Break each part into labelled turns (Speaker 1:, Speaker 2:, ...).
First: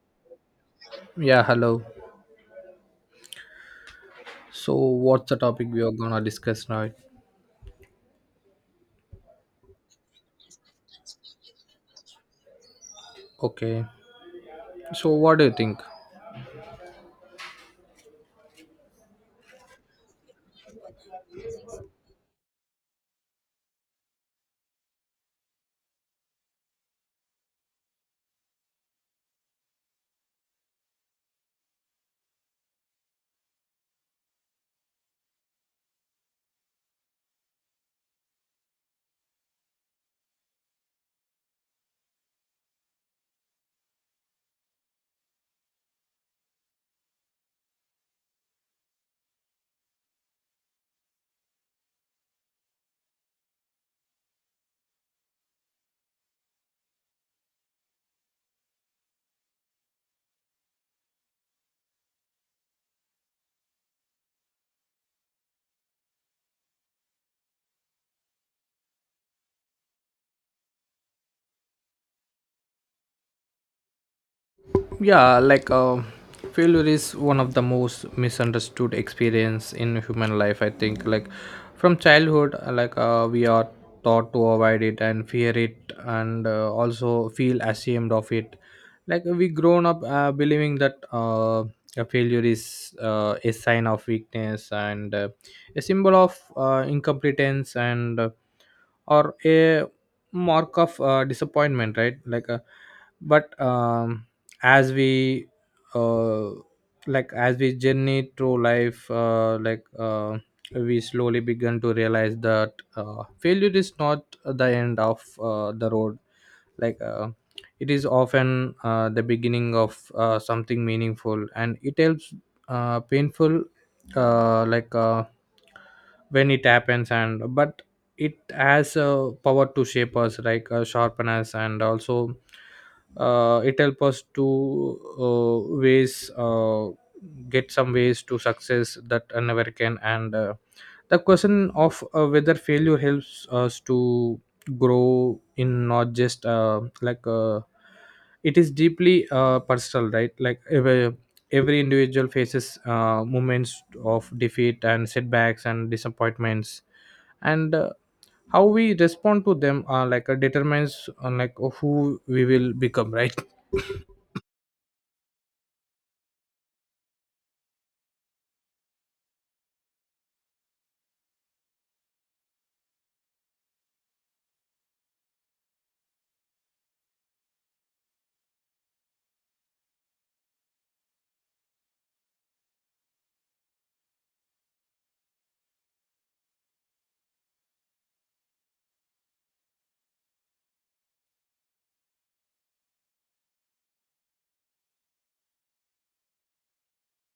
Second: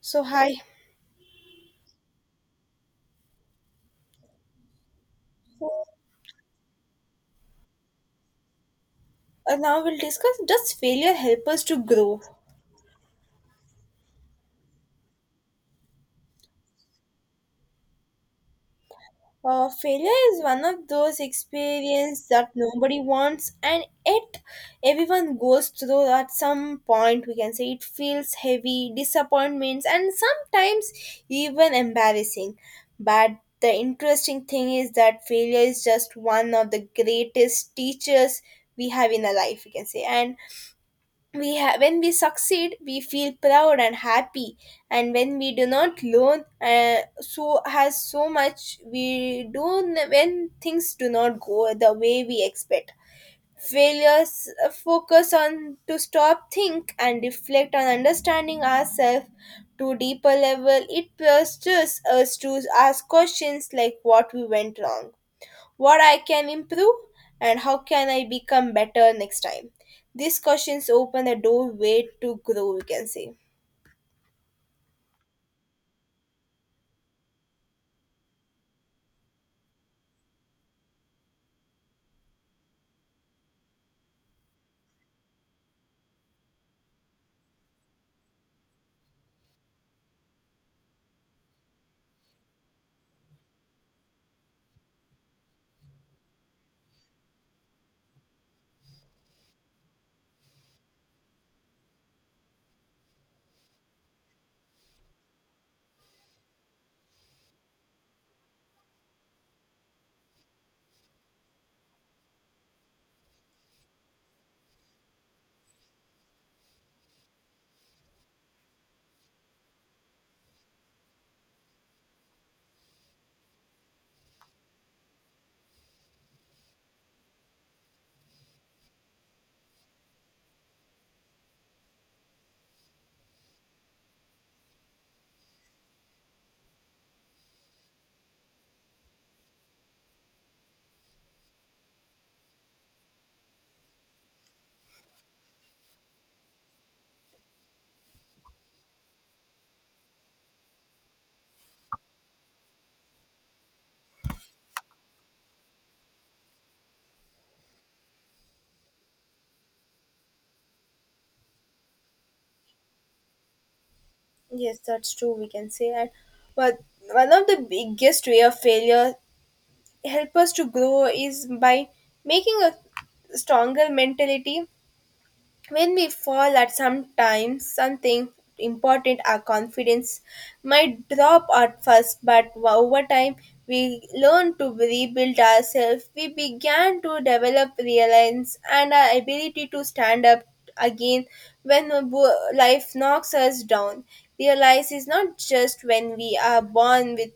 Speaker 1: So, hi.
Speaker 2: Yeah, hello. So, what's the topic we are gonna discuss now?
Speaker 1: Now we'll discuss, does failure help us to grow?
Speaker 2: Okay. So, what do you think?
Speaker 1: Failure is one of those experiences that nobody wants, and yet everyone goes through at some point. We can say it feels heavy, disappointments, and sometimes even embarrassing. But the interesting thing is that failure is just one of the greatest teachers we have in our life, we can say. And when we succeed we feel proud and happy, and when we do not learn so has so much, when things do not go the way we expect, failures focus on to stop, think and reflect on understanding ourselves to deeper level. It pushes us to ask questions like what we went wrong, what I can improve, and how can I become better next time. These questions open a doorway to grow, we can say.
Speaker 2: Yeah, failure is one of the most misunderstood experience in human life. I think from childhood, we are taught to avoid it and fear it, and also feel ashamed of it. Like we grown up believing that a failure is a sign of weakness and a symbol of incompetence and or a mark of disappointment, right? like but As we uh, like as we journey through life we slowly begin to realize that failure is not the end of the road. like uh, it is often the beginning of something meaningful, and it helps painful uh, like uh, when it happens. And but it has a power to shape us, like sharpen us, and also it helps us to ways get some ways to success that I never can. And the question of whether failure helps us to grow in not just it is deeply personal, right? Like every individual faces moments of defeat and setbacks and disappointments, and how we respond to them determines on like who we will become, right?
Speaker 1: Yes, that's true, we can say. And but one of the biggest way of failure help us to grow is by making a stronger mentality. When we fall at sometimes something important, our confidence might drop at first, but over time we learn to rebuild ourselves. We began to develop reliance and our ability to stand up again when life knocks us down. Realize is not just when we are born with,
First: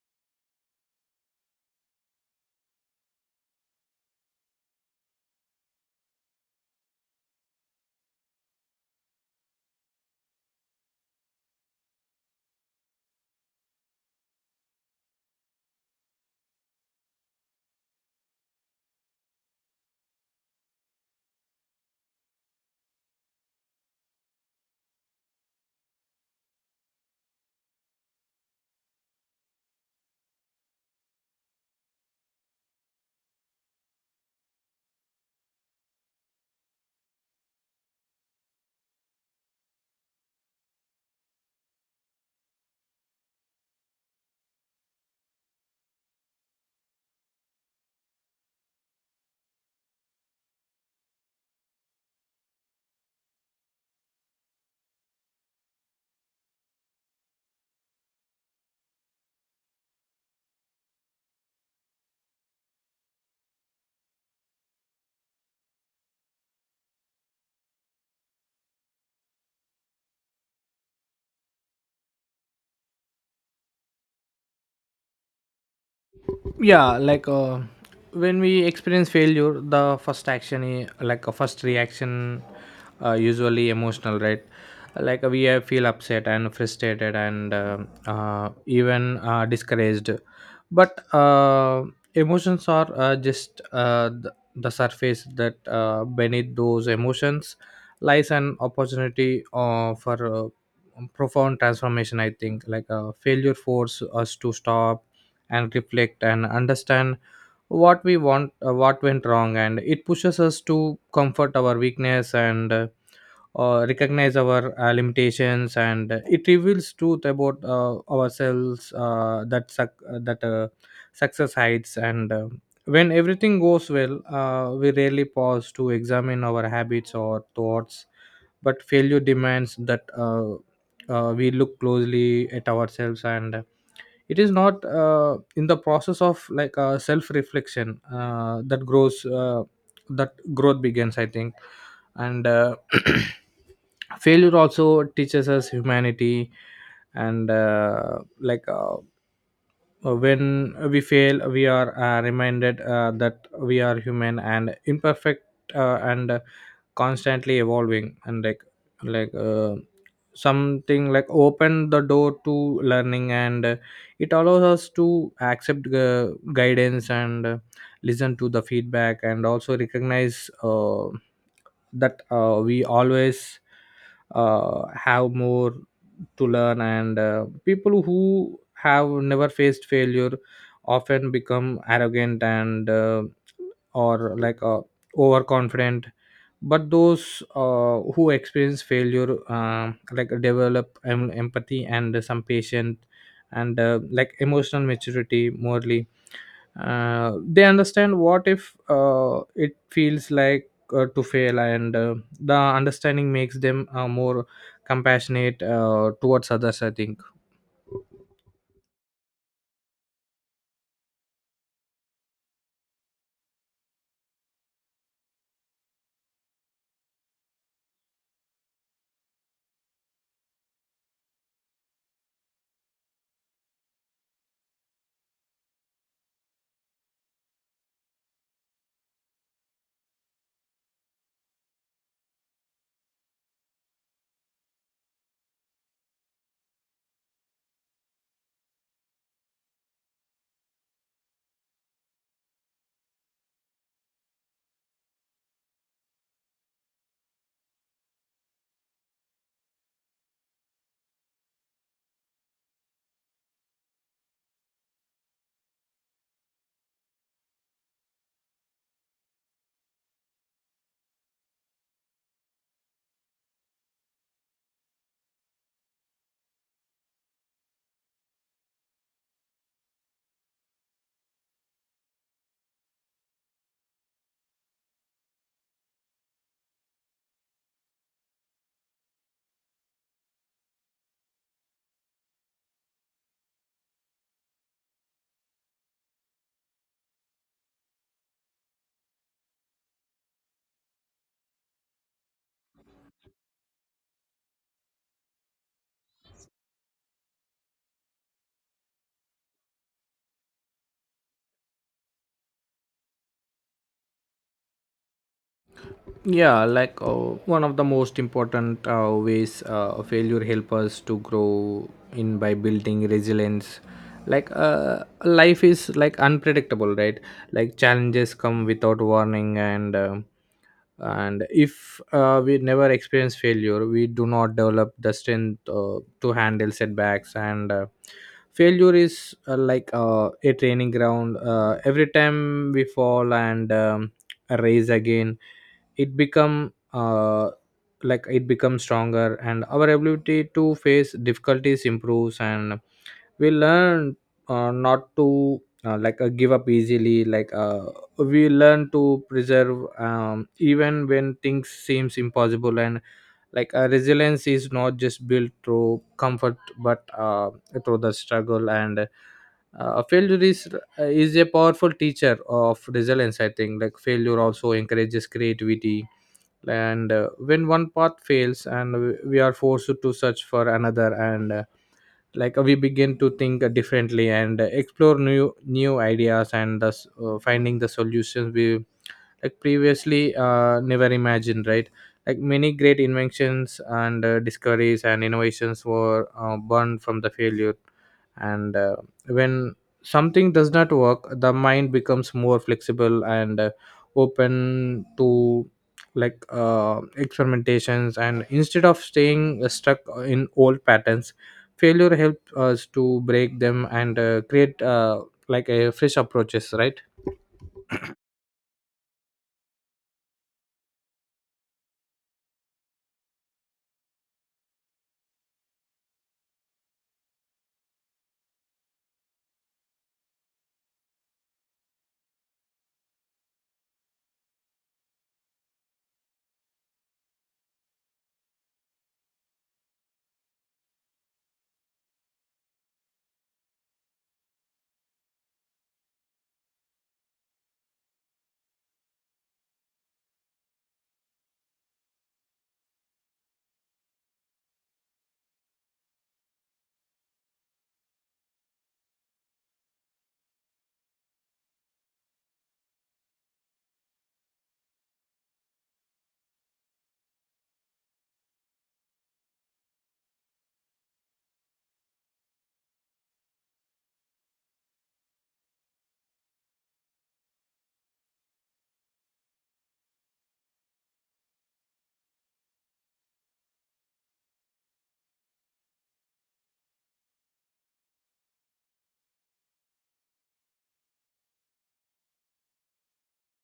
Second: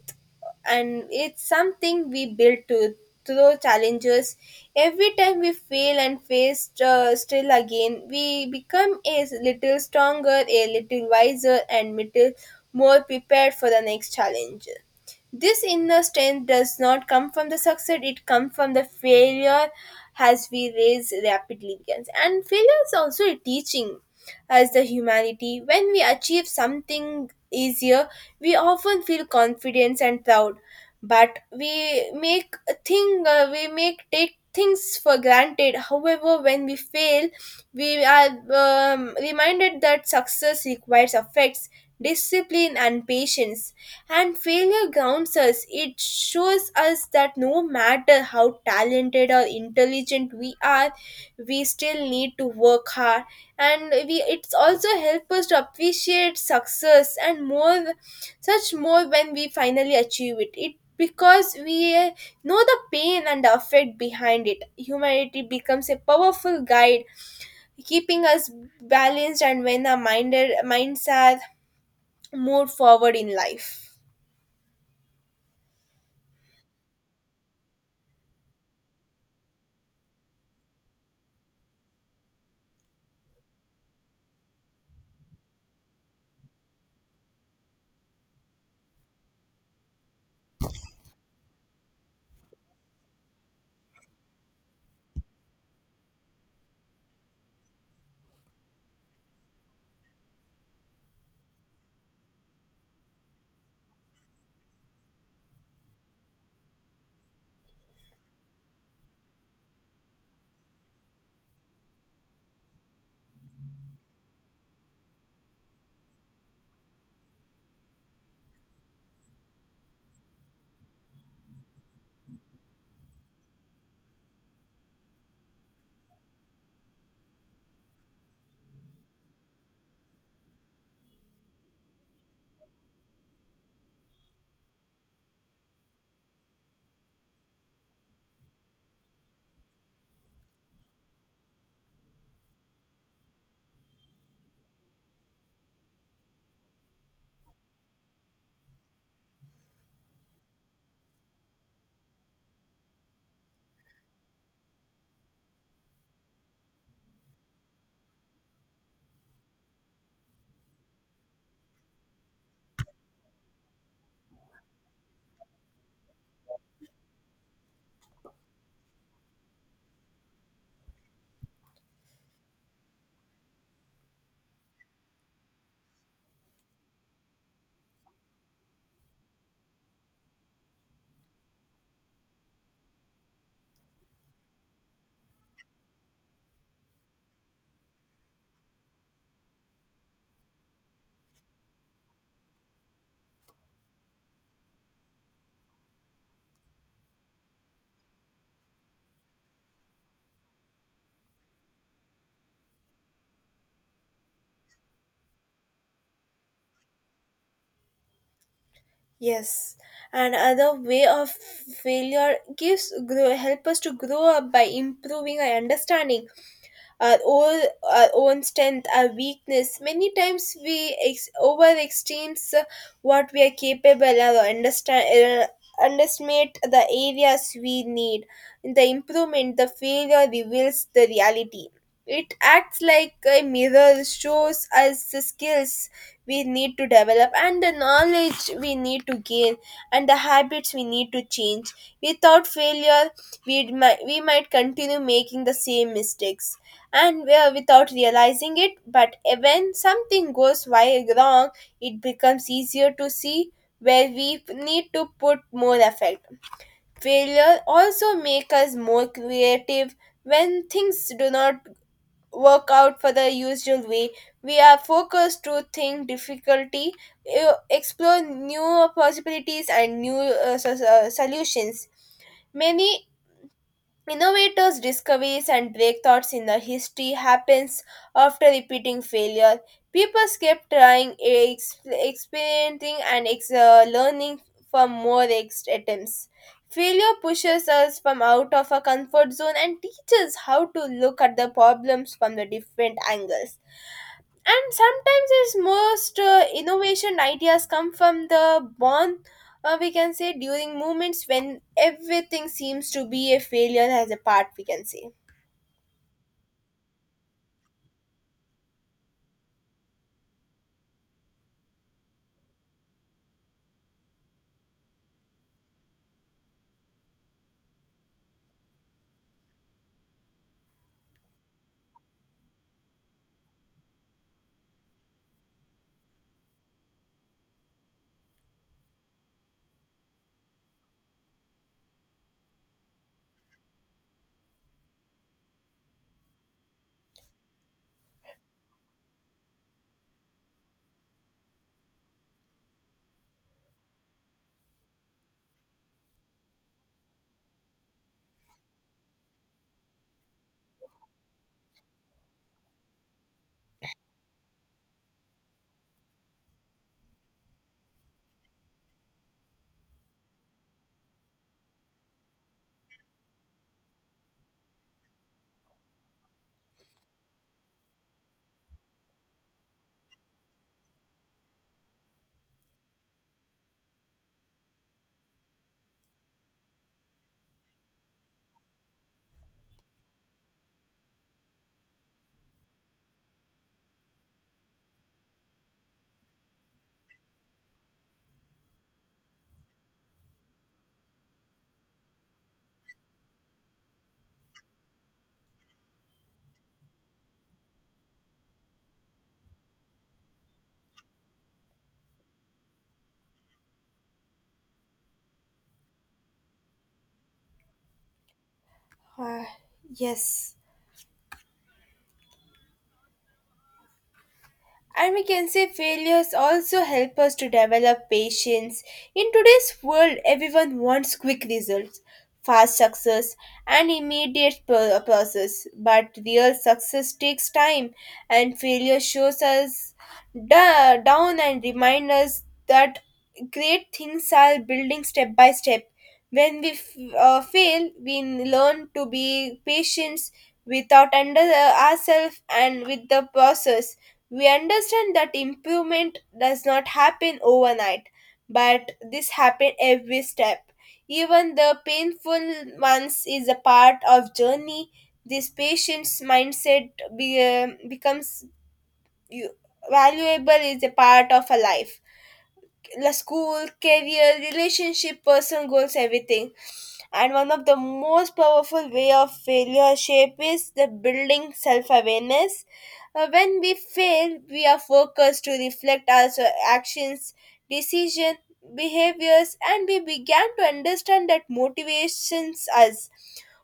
Speaker 1: and it's something we build to through challenges. Every time we fail and face still again, we become a little stronger, a little wiser, and little more prepared for the next challenge. This inner strength does not come from the success, it comes from the failure, as we raise rapidly against. And failure is also a teaching as the humanity. When we achieve something easier, we often feel confident and proud, but we make a thing, we make take things for granted. However, when we fail, we are reminded that success requires effects, discipline, and patience. And failure grounds us. It shows us that no matter how talented or intelligent we are, we still need to work hard. And we it's also help us to appreciate success and more such more when we finally achieve it, it because we know the pain and effort behind it. Humanity becomes a powerful guide keeping us balanced, and when our minded minds are moved forward in life.
Speaker 2: Yeah, when we experience failure, the like a first reaction usually emotional, right? Like we feel upset and frustrated and even discouraged. But emotions are just the surface that beneath those emotions lies an opportunity for profound transformation, I think. Failure force us to stop and reflect and understand what we want, what went wrong, and it pushes us to comfort our weakness and recognize our limitations, and it reveals truth about ourselves that success hides. And when everything goes well, we rarely pause to examine our habits or thoughts, but failure demands that we look closely at ourselves. And it is not in the process of self reflection that growth begins, I think. And Failure also teaches us humanity. And like When we fail, we are reminded that we are human and imperfect and constantly evolving. And like Something like open the door to learning, and it allows us to accept guidance and listen to the feedback, and also recognize that we always have more to learn. And people who have never faced failure often become arrogant and or like overconfident, but those who experience failure develop empathy and some patience and like emotional maturity morally. They understand what if it feels like to fail, and the understanding makes them more compassionate towards others, I think.
Speaker 1: Yes, another way of failure gives grow help us to grow up by improving our understanding our own, our own strength, our weakness. Many times we overestimate what we are capable of, or understand, underestimate the areas we need. In the improvement, the failure reveals the reality. It acts like a mirror, shows us the skills we need to develop and the knowledge we need to gain and the habits we need to change. Without failure, we might continue making the same mistakes and without realizing it. But when something goes wrong, it becomes easier to see where we need to put more effort. Failure also make us more creative. When things do not work out for the usual way, we are focused to think difficulty, explore new possibilities and new solutions. Many Innovators' discoveries and breakthroughs in the history happens after repeating failure. People kept trying, experimenting, and learning from attempts. Failure pushes us from out of our comfort zone and teaches how to look at the problems from the different angles, and sometimes its most innovation ideas come from the bond, we can say, during moments when everything seems to be a failure as a part, we can say.
Speaker 2: Yeah, one of the most important ways failure help us to grow in by building resilience. like uh, Life is like unpredictable, right? Like challenges come without warning, and if we never experience failure, we do not develop the strength to handle setbacks. And failure is a training ground. Every time we fall and raise again, it become like it becomes stronger, and our ability to face difficulties improves, and we learn not to give up easily. We learn to preserve, even when things seems impossible. And resilience is not just built through comfort, but through the struggle. And failure is a powerful teacher of resilience, I think. Like failure also encourages creativity. And when one path fails and we are forced to search for another, and we begin to think differently and explore new ideas, and thus finding the solutions we like previously never imagined, right? Like many great inventions and discoveries and innovations were born from the failure. And when something does not work, the mind becomes more flexible and open to experimentations. And instead of staying stuck in old patterns, failure helps us to break them and create a fresh approaches, right?
Speaker 1: Uh, yes And we can say failures also help us to develop patience. In today's world, everyone wants quick results, fast success, and immediate process. But real success takes time, and failure shows us down and reminds us that great things are building step by step. When we fail, we learn to be patient without under ourselves and with the process. We understand that improvement does not happen overnight, but this happens every step. Even the painful ones is a part of journey. This patient's mindset becomes you, valuable is a part of a life la school, career, relationship, personal goals, everything. And one of the most powerful way of failure shape is the building self-awareness. When we fail, we are focused to reflect our actions, decision, behaviors, and we began to understand that motivations us,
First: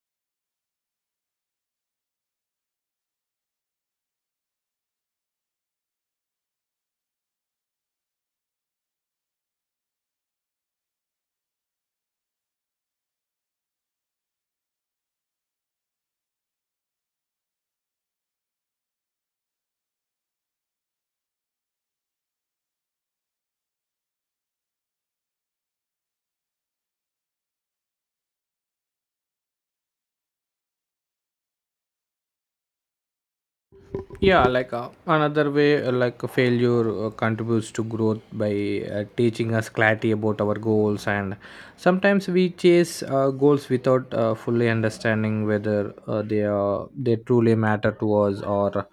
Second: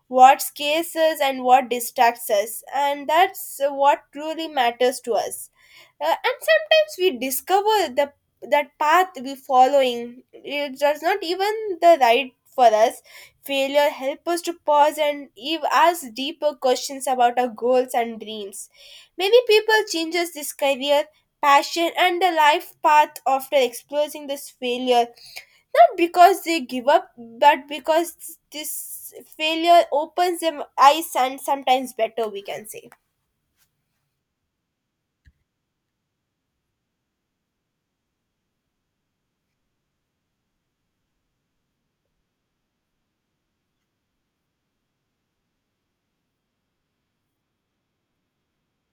Speaker 1: what scares us, and what distracts us, and that's what truly matters to us. And sometimes we discover the that path we're following it does not even the right for us. Failure helps us to pause and ask deeper questions about our goals and dreams. Many people changes this career, passion and the life path after experiencing this failure, not because they give up but because this failure opens them eyes and sometimes better, we can say.
Speaker 2: Yeah, another way failure contributes to growth by teaching us clarity about our goals. And sometimes we chase goals without fully understanding whether they are they truly matter to us, or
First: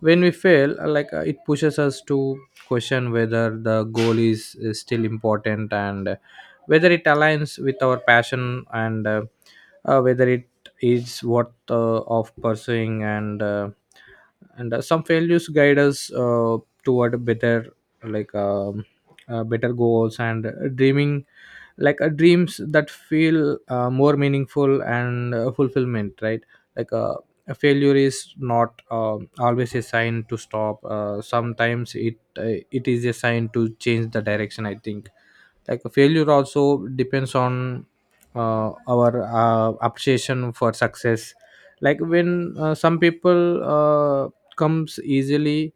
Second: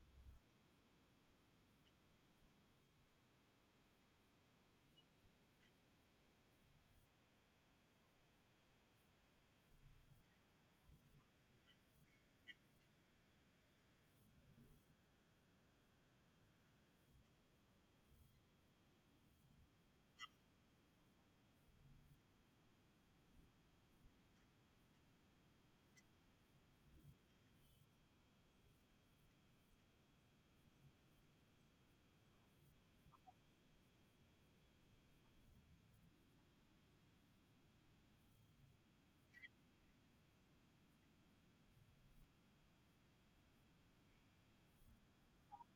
Speaker 2: when we fail, it pushes us to question whether the goal is still important, and whether it aligns with our passion, and whether it is worth of pursuing. And some failures guide us toward better like um, better goals and dreaming, dreams that feel more meaningful and fulfillment, right? like uh, a failure is not always a sign to stop. Sometimes it it is a sign to change the direction, I think. Like failure also depends on our obsession for success. Like when some people uh, comes easily,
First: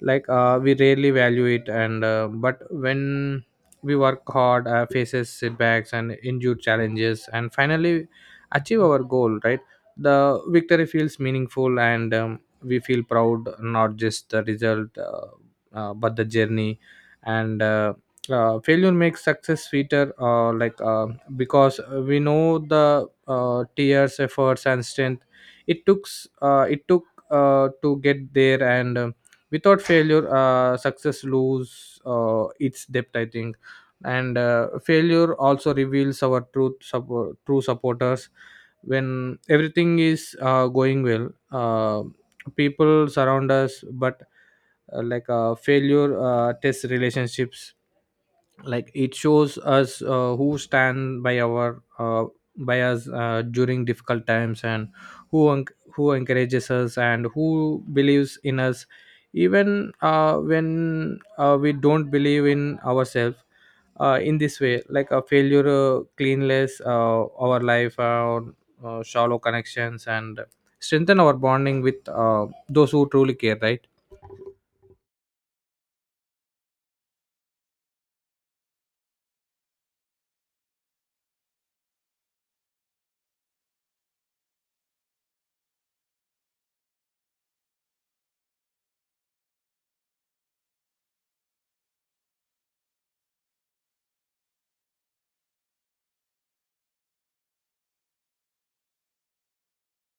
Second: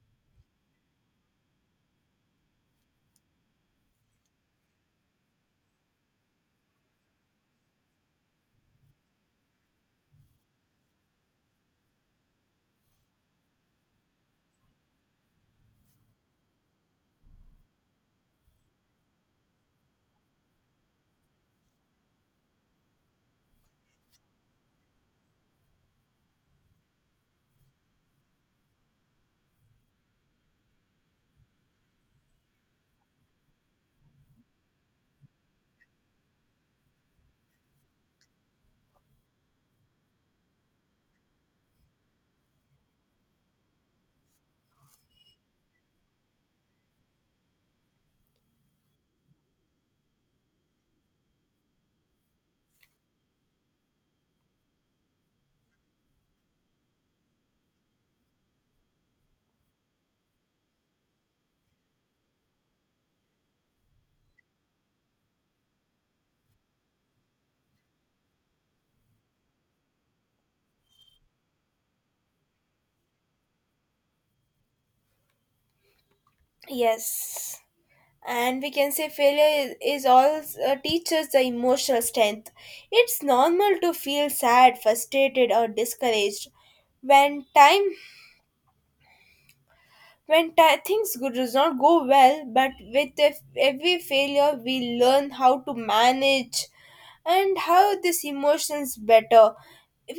Speaker 2: we rarely value it. And uh, but when we work hard, faces setbacks and endure challenges and finally achieve our goal, right? The victory feels meaningful, and we feel proud, not just the result, but the journey. And Failure makes success sweeter. Because we know the tears efforts and strength it took uh, it took to get there. And Without failure, success lose its depth, I think. And failure also reveals our true supporters. When everything is going well, uh, people surround us. But failure tests relationships. Like it shows us who stand by our by us during difficult times, and who who encourages us, and who believes in us even when we don't believe in ourselves. In this way, like a failure cleanless our life shallow connections, and strengthen our bonding with those who truly care, right?
Speaker 1: Yes, and we can say failure is all teaches the emotional strength. It's normal to feel sad, frustrated or discouraged when things does not go well, but with every failure we learn how to manage and how these emotions better.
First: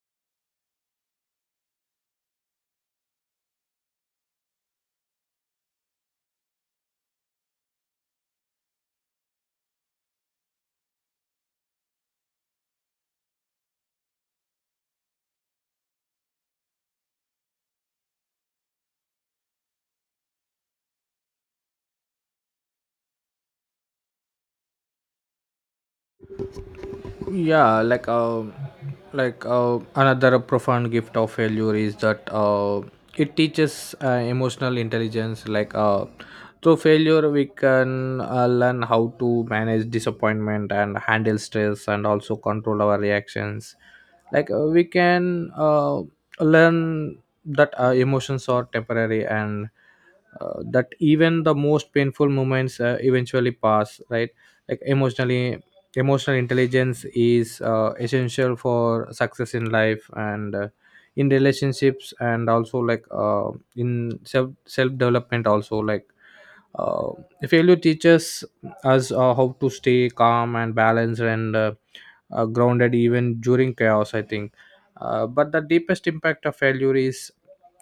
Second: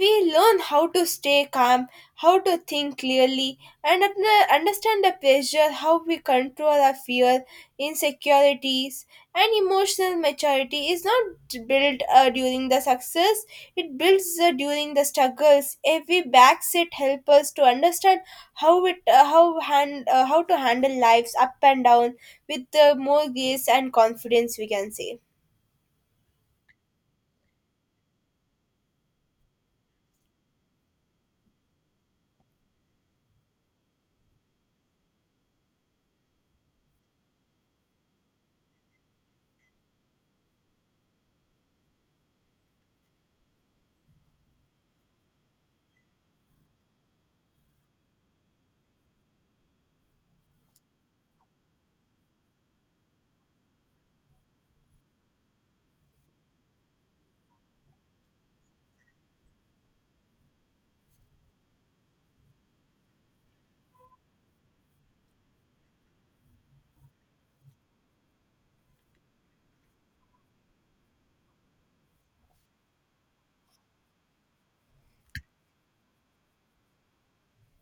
Speaker 1: We learn how to stay calm, how to think clearly, and understand the pressure, how we control our fear, insecurities, and emotional maturity is not built during the success, it builds during the struggles. Every backseat helps us to understand how to handle life's up and down with more grace and confidence, we can say.
Speaker 2: Yeah, another profound gift of failure is that it teaches emotional intelligence. Through failure, we can learn how to manage disappointment and handle stress, and also control our reactions. We can learn that emotions are temporary, and that even the most painful moments eventually pass, right? Like emotional intelligence is essential for success in life, and in relationships, and also in self development also. Uh, Failure teaches us how to stay calm and balanced and grounded even during chaos, I think. But the deepest impact of failure is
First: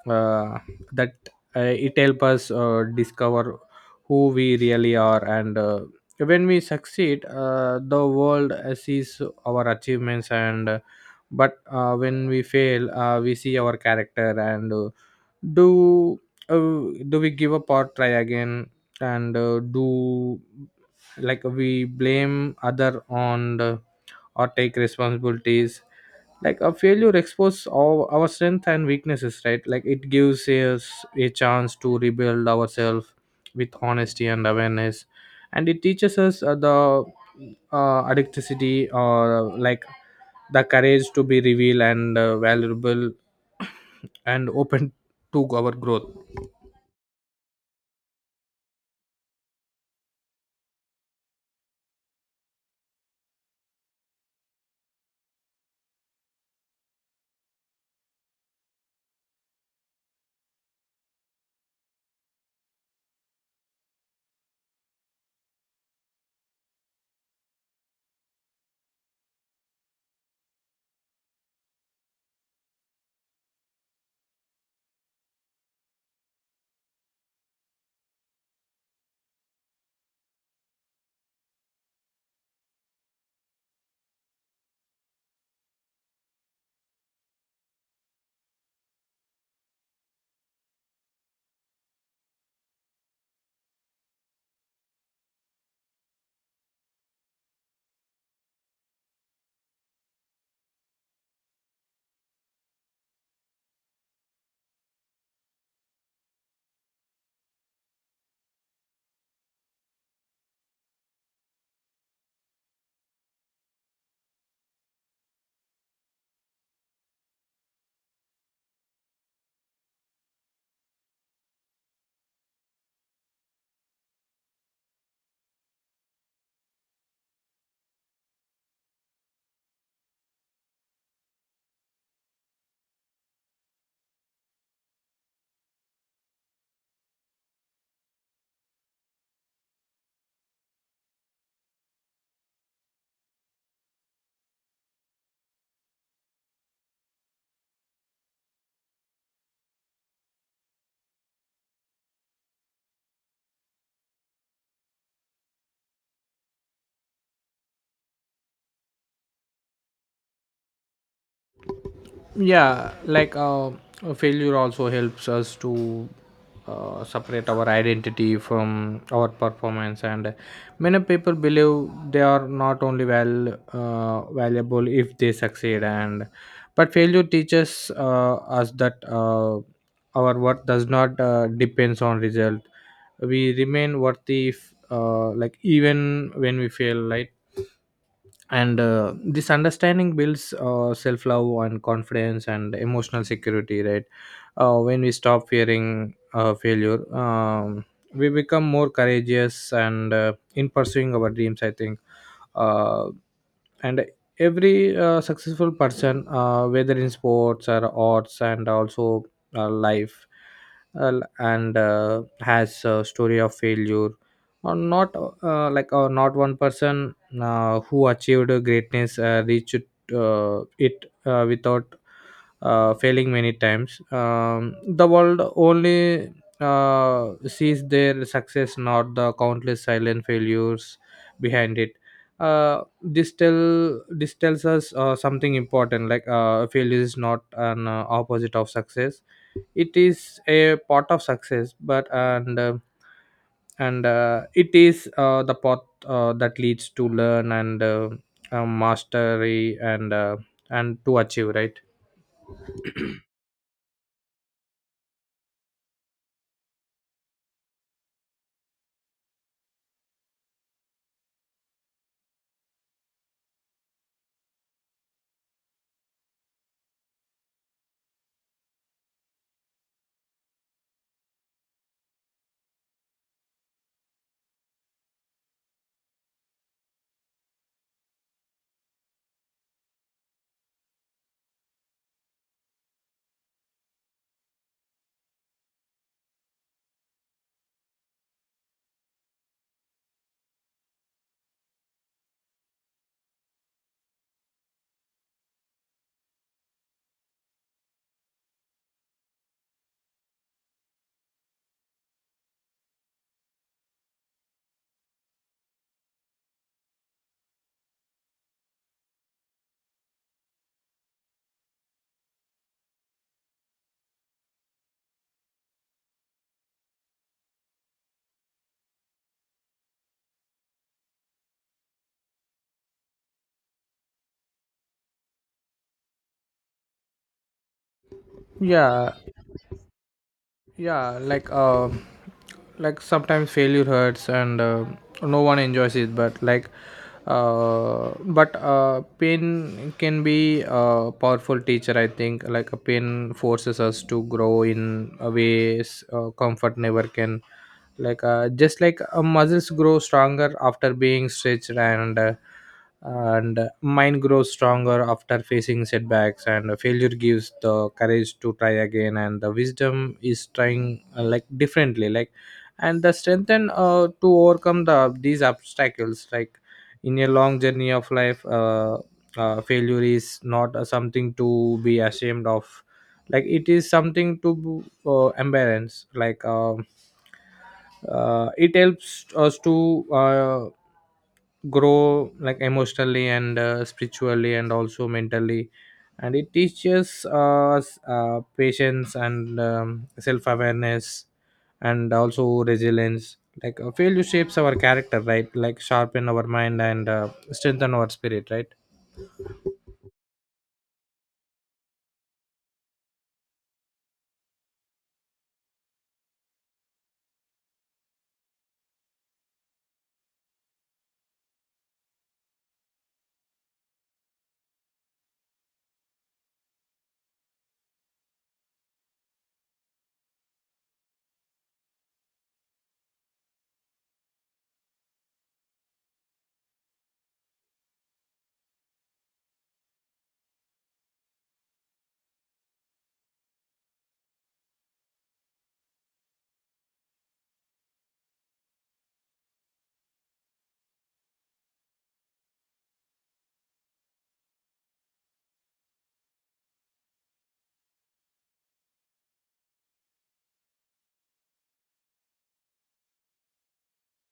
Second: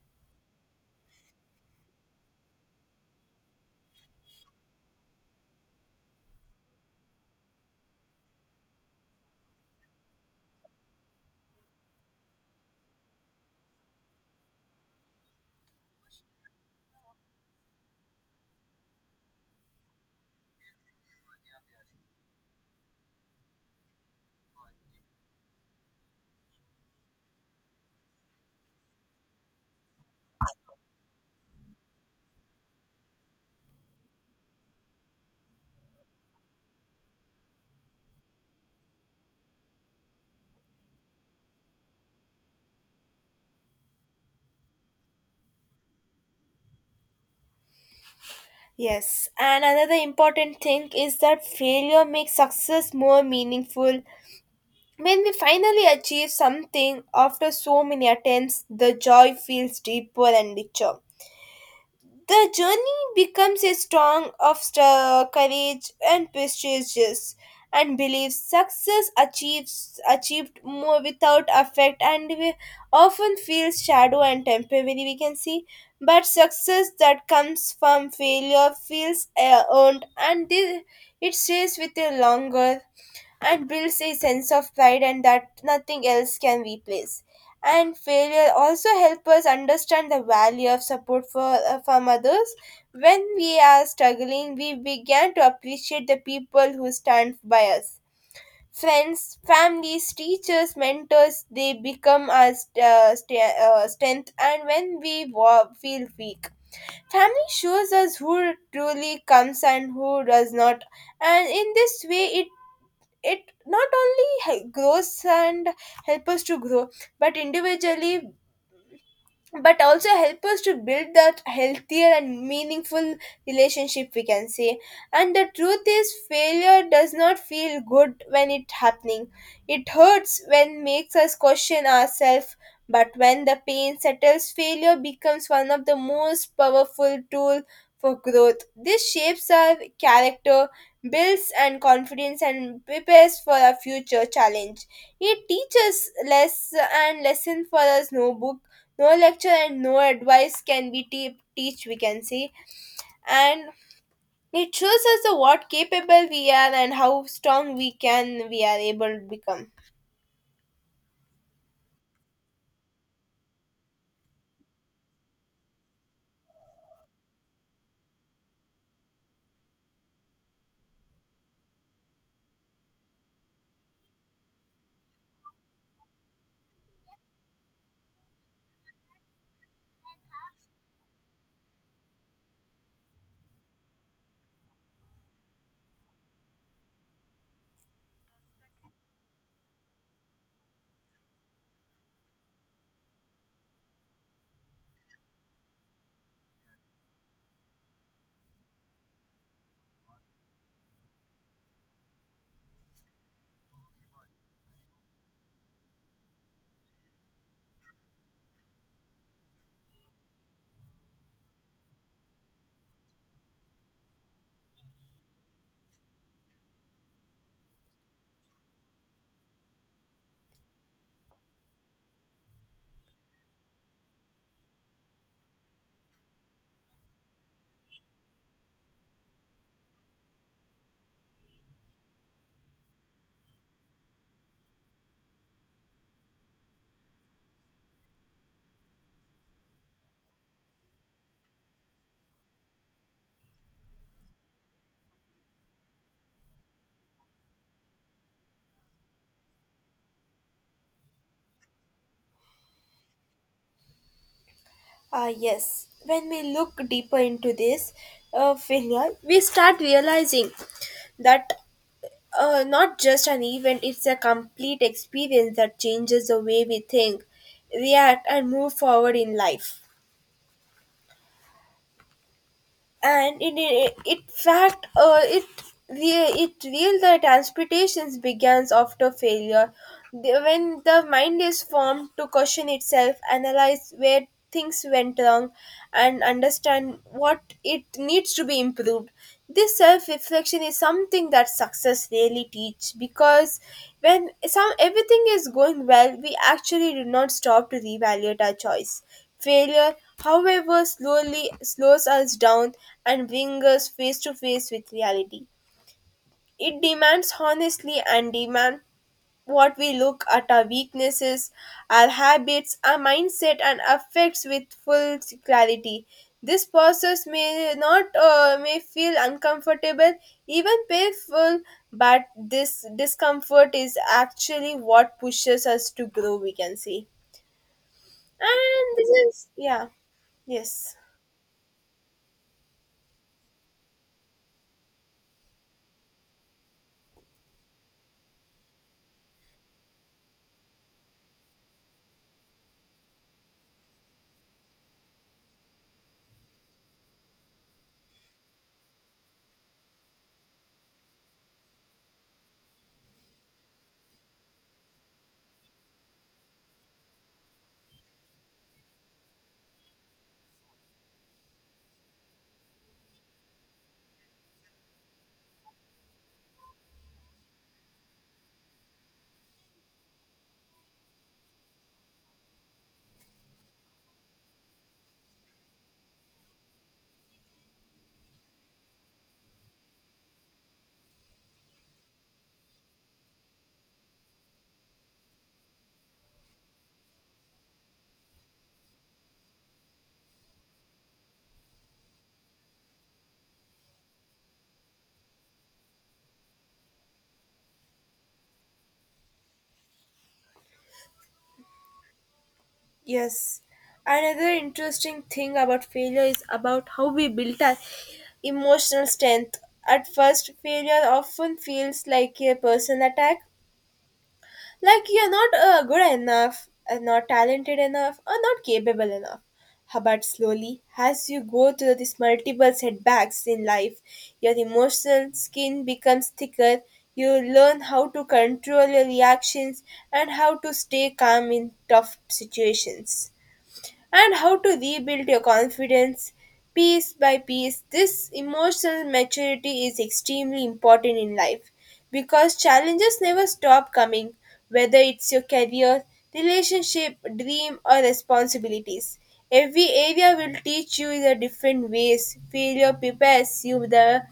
Speaker 2: uh, that uh, it helps us discover who we really are. And when we succeed, the world sees our achievements. And uh, but uh, when we fail, we see our character. And do uh, do we give up or try again, and do like we blame other on the, or take responsibilities? Like a failure exposes our strength and weaknesses, right? Like it gives us a chance to rebuild ourselves with honesty and awareness. And it teaches us the addicticity, or the courage to be revealed and valuable and open to our growth.
Speaker 1: Yes, and another important thing is that failure makes success more meaningful. When we finally achieve something after so many attempts, the joy feels deeper and richer. The journey becomes a strong of courage and prestigious and believes success achieves achieved more without effect, and we often feels shadow and temporary, we can see. But success that comes from failure feels earned, and it stays with you longer and builds a sense of pride and that nothing else can replace. And failure also helps us understand the value of support for, from others. When we are struggling, we begin to appreciate the people who stand by us. Friends, families, teachers, mentors, they become our strength, and when we feel weak, family shows us who truly comes and who does not. And in this way, it not only hel- grows and help us to grow but individually, but also help us to build that healthier and meaningful relationship, we can say. And the truth is failure does not feel good when it happening. It hurts when makes us question ourselves. But when the pain settles, failure becomes one of the most powerful tool for growth. This shapes our character, builds and confidence and prepares for our future challenge. It teaches less and lesson for us no book, no lecture and no advice can be teach, we can say. And it shows us the what capable we are, and how strong we are able to become.
Speaker 2: Yeah, a failure also helps us to separate our identity from our performance. And many people believe they are not only well valuable if they succeed. And but failure teaches us that our worth does not depends on result. We remain worthy if, like even when we fail, right? And this understanding builds self-love and confidence and emotional security, right? When we stop fearing failure, we become more courageous and in pursuing our dreams, I think. Uh, and every successful person, whether in sports or arts, and also life, and has a story of failure. Or not, not one person who achieved greatness reached it without failing many times. The world only sees their success, not the countless silent failures behind it. This tell this tells us something important. Failure is not an opposite of success; it is a part of success, but and it is the path that leads to learn and mastery and to achieve, right?
Speaker 1: Ah, yes, when we look deeper into this failure, we start realizing that not just an event, it's a complete experience that changes the way we think, react and move forward in life. And in fact, it real the transportations begins after failure. The- when the mind is formed to question itself, analyze where things went wrong and understand what it needs to be improved. This self-reflection is something that success really teach, because when some everything is going well, we actually do not stop to reevaluate our choice. Failure, however, slowly slows us down and brings us face to face with reality. It demands honestly and demand what we look at our weaknesses, our habits, our mindset, and affects with full clarity. This process may not may feel uncomfortable, even painful, but this discomfort is actually what pushes us to grow, we can see. And this
Speaker 2: Yeah,
Speaker 1: is, yeah, yes.
Speaker 2: yeah, like sometimes failure hurts, and no one enjoys it, but pain can be a powerful teacher, I think. A pain forces us to grow in a ways comfort never can, just like muscles grow stronger after being stretched, and mind grows stronger after facing setbacks, and failure gives the courage to try again, and the wisdom is trying like differently, and the strength and to overcome these obstacles, like in a long journey of life. Failure is not something to be ashamed of, like it is something to embarrass. It helps us to grow, like emotionally and spiritually and also mentally, and it teaches us patience and self-awareness and also resilience. Failure shapes our character, right? Like sharpen our mind and strengthen our spirit, right?
Speaker 1: Yes. Another interesting thing about failure is about how we built our emotional strength. At first, failure often feels like a personal attack, like you're not good enough, not talented enough, or not capable enough. But slowly, as you go through these multiple setbacks in life, your emotional skin becomes thicker. You learn how to control your reactions and how to stay calm in tough situations and how to rebuild your confidence piece by piece. This emotional maturity is extremely important in life because challenges never stop coming, whether it's your career, relationship, dream, or responsibilities. Every area will teach you in a different ways. Failure prepares you the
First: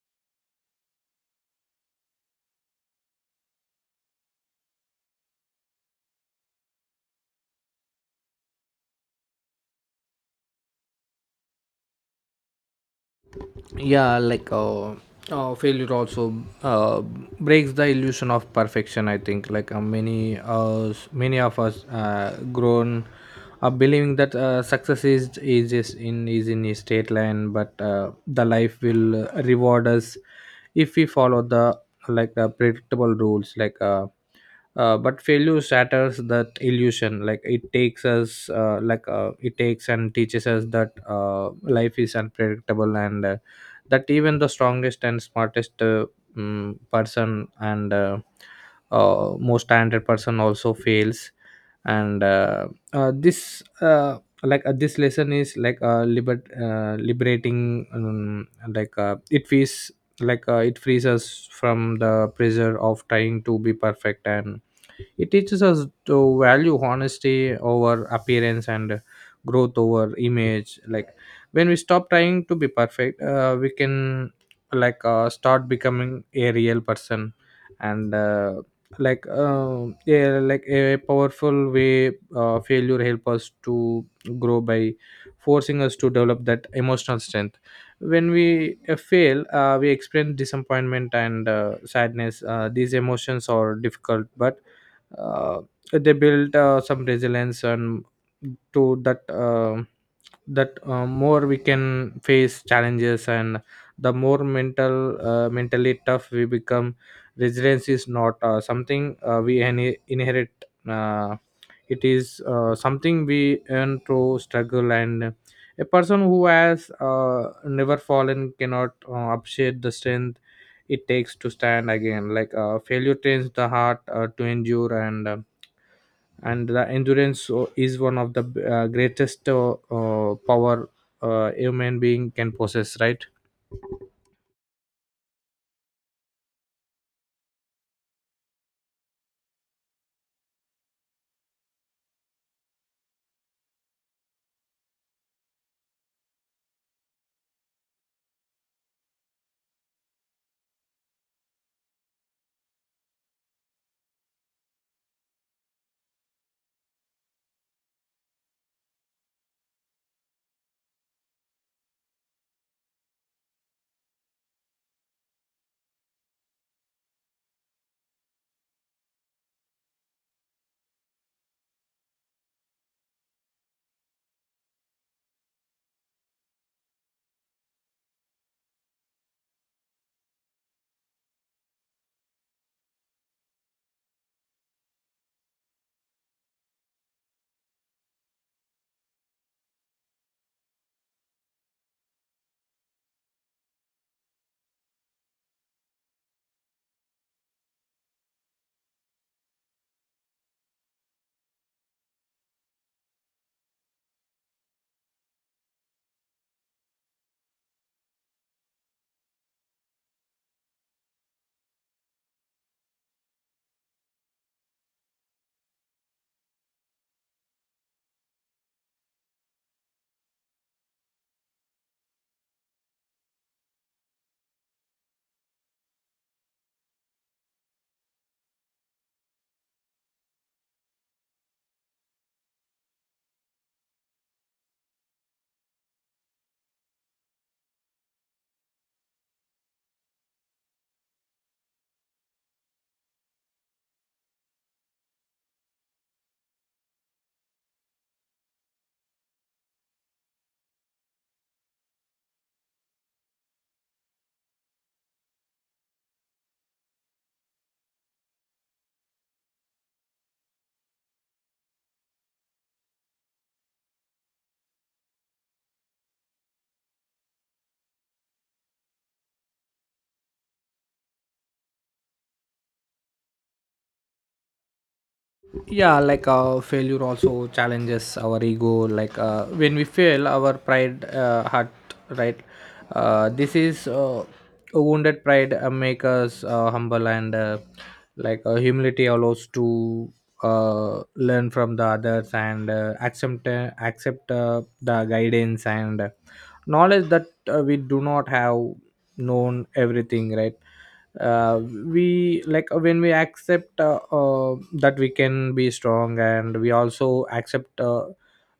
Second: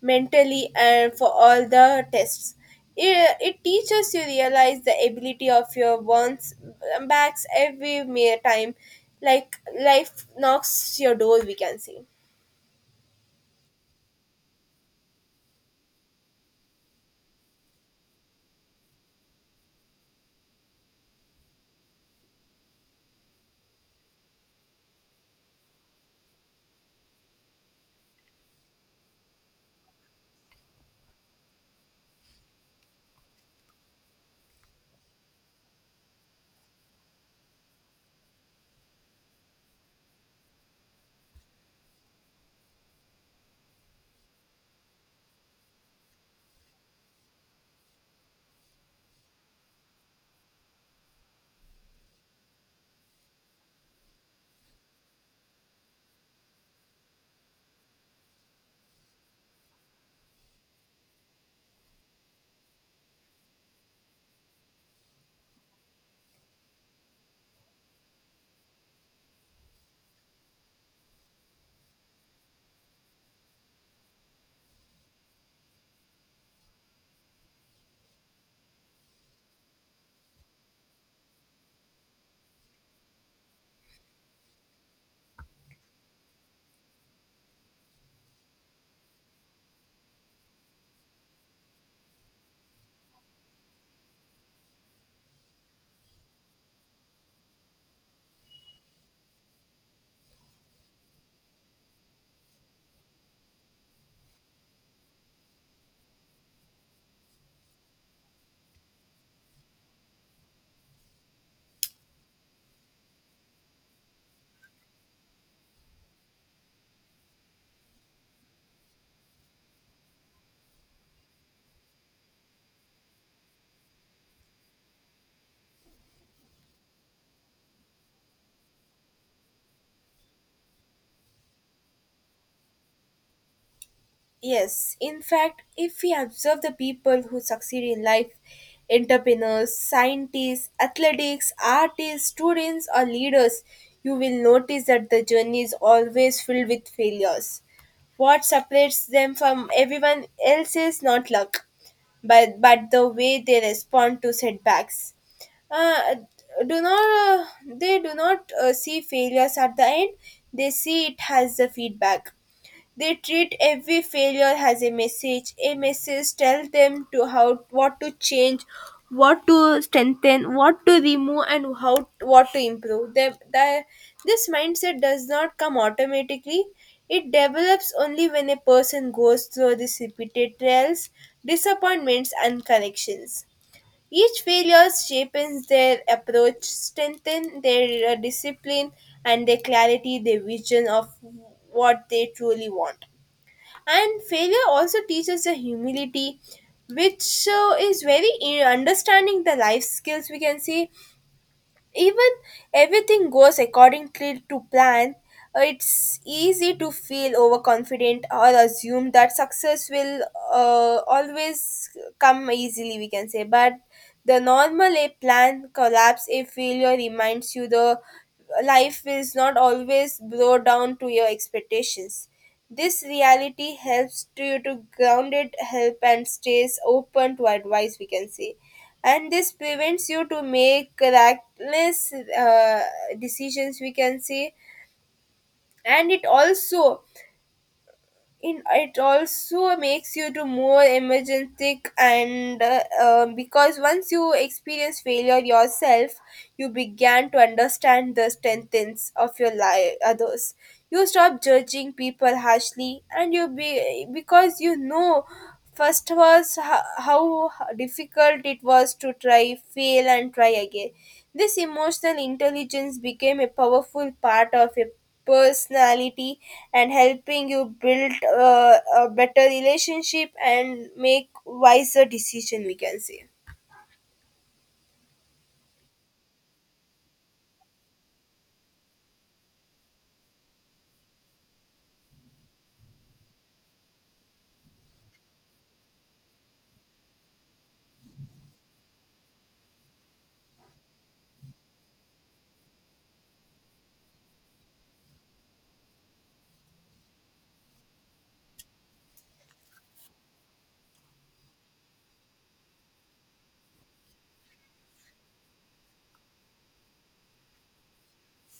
Speaker 1: mentally and for all the tests. It teaches you realize the ability of your bonds backs every mere time, like life knocks your door, we can say.
Speaker 2: Yeah, like failure also uh breaks the illusion of perfection, I think. Like many of us grown believing that success is in a straight line, but the life will reward us if we follow the predictable rules, like but failure shatters that illusion. It takes us, it takes and teaches us that life is unpredictable, and that even the strongest and smartest, person and most talented person also fails. And this like This lesson is liberating. It feels like it frees us from the pressure of trying to be perfect, and it teaches us to value honesty over appearance and growth over image. Like when we stop trying to be perfect, we can start becoming a real person. And like Yeah, like a powerful way, failure help us to grow by forcing us to develop that emotional strength. When we fail, we experience disappointment and sadness. These emotions are difficult, but uh, they built some resilience, and to that more we can face challenges, and the more mental, mentally tough we become. Resilience is not something we inherit. uh, it is something we earn through struggle, and a person who has never fallen cannot appreciate the strength it takes to stand again. Failure trains the heart to endure, and the endurance is one of the greatest power a human being can possess, right?
Speaker 1: Yes. In fact, if we observe the people who succeed in life, entrepreneurs, scientists, athletics, artists, students, or leaders, you will notice that the journey is always filled with failures. What separates them from everyone else is not luck, but the way they respond to setbacks. Uh, do not They do not see failures at the end, they see it as the feedback. They treat every failure as a message. A message tells them to how what to change, what to strengthen, what to remove, and how what to improve. This mindset does not come automatically. It develops only when a person goes through these repeated trials, disappointments, and corrections. Each failure shapes their approach, strengthens their discipline, and their clarity, their vision of what they truly want. And failure also teaches the humility, which is very in understanding the life skills, we can say. Even everything goes accordingly to plan, it's easy to feel overconfident or assume that success will always come easily, we can say. But the normal a plan collapse, a failure reminds you the life is not always blow down to your expectations. This reality helps to you to grounded help and stays open to advice, we can say. And this prevents you to make reckless decisions, we can say. And it also it also makes you to more emergentic and because once you experience failure yourself, you began to understand the strengths of your life others. You stop judging people harshly and you be because you know first was how difficult it was to try, fail and try again. This emotional intelligence became a powerful part of a personality, and helping you build a better relationship and make wiser decision, we can say.
Speaker 2: Yeah, failure also challenges our ego. When we fail, our pride hurt, right? This is a wounded pride, make us humble, and humility allows to learn from the others and accept the guidance and knowledge that we do not have known everything, right? We like When we accept that we can be strong, and we also accept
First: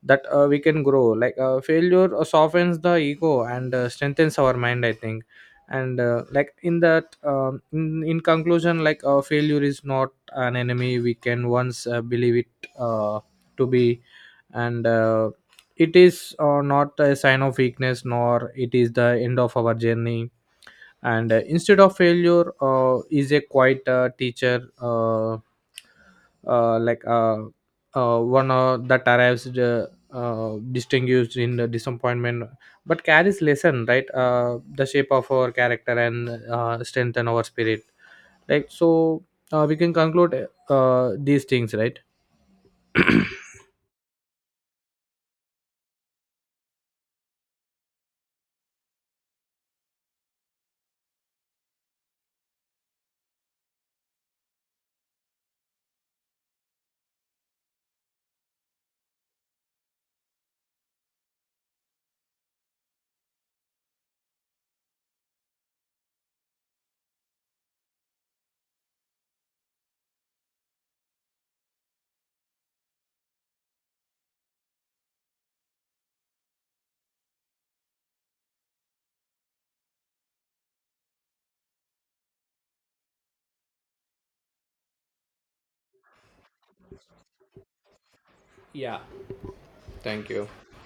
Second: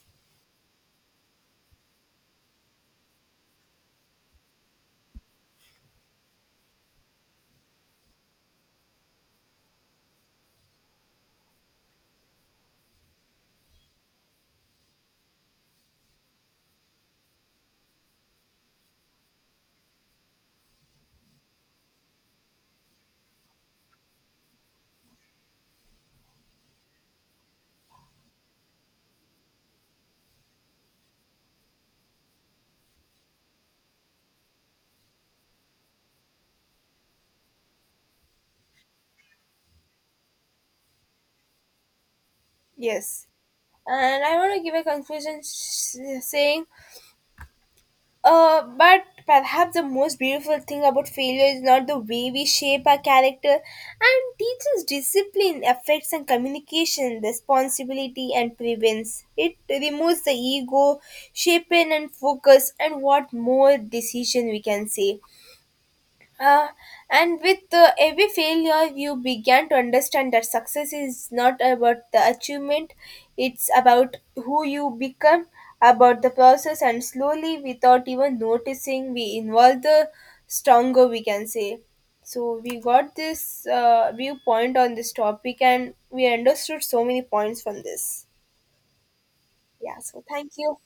Speaker 2: that we can grow. Failure softens the ego and strengthens our mind, I think. And in conclusion, failure is not an enemy we can once believe it to be, and it is not a sign of weakness, nor it is the end of our journey, and instead of failure is a quiet teacher, uh, like uh, one that arrives, distinguished in the disappointment, but carries lesson, right? The shape of our character and strengthen our spirit. So we can conclude these things, right?
Speaker 1: Yes, and I want to give a conclusion saying, but perhaps the most beautiful thing about failure is not the way we shape our character and teaches discipline affects and communication responsibility and prevents it removes the ego shape and focus and what more decision, we can say. Uh, and with every failure, you began to understand that success is not about the achievement, it's about who you become, about the process, and slowly, without even noticing, we involve the stronger, we can say. So, we got this viewpoint on this topic, and we understood so many points from this.
Speaker 2: Yeah.
Speaker 1: Yeah, so
Speaker 2: Thank you.
Speaker 1: thank you.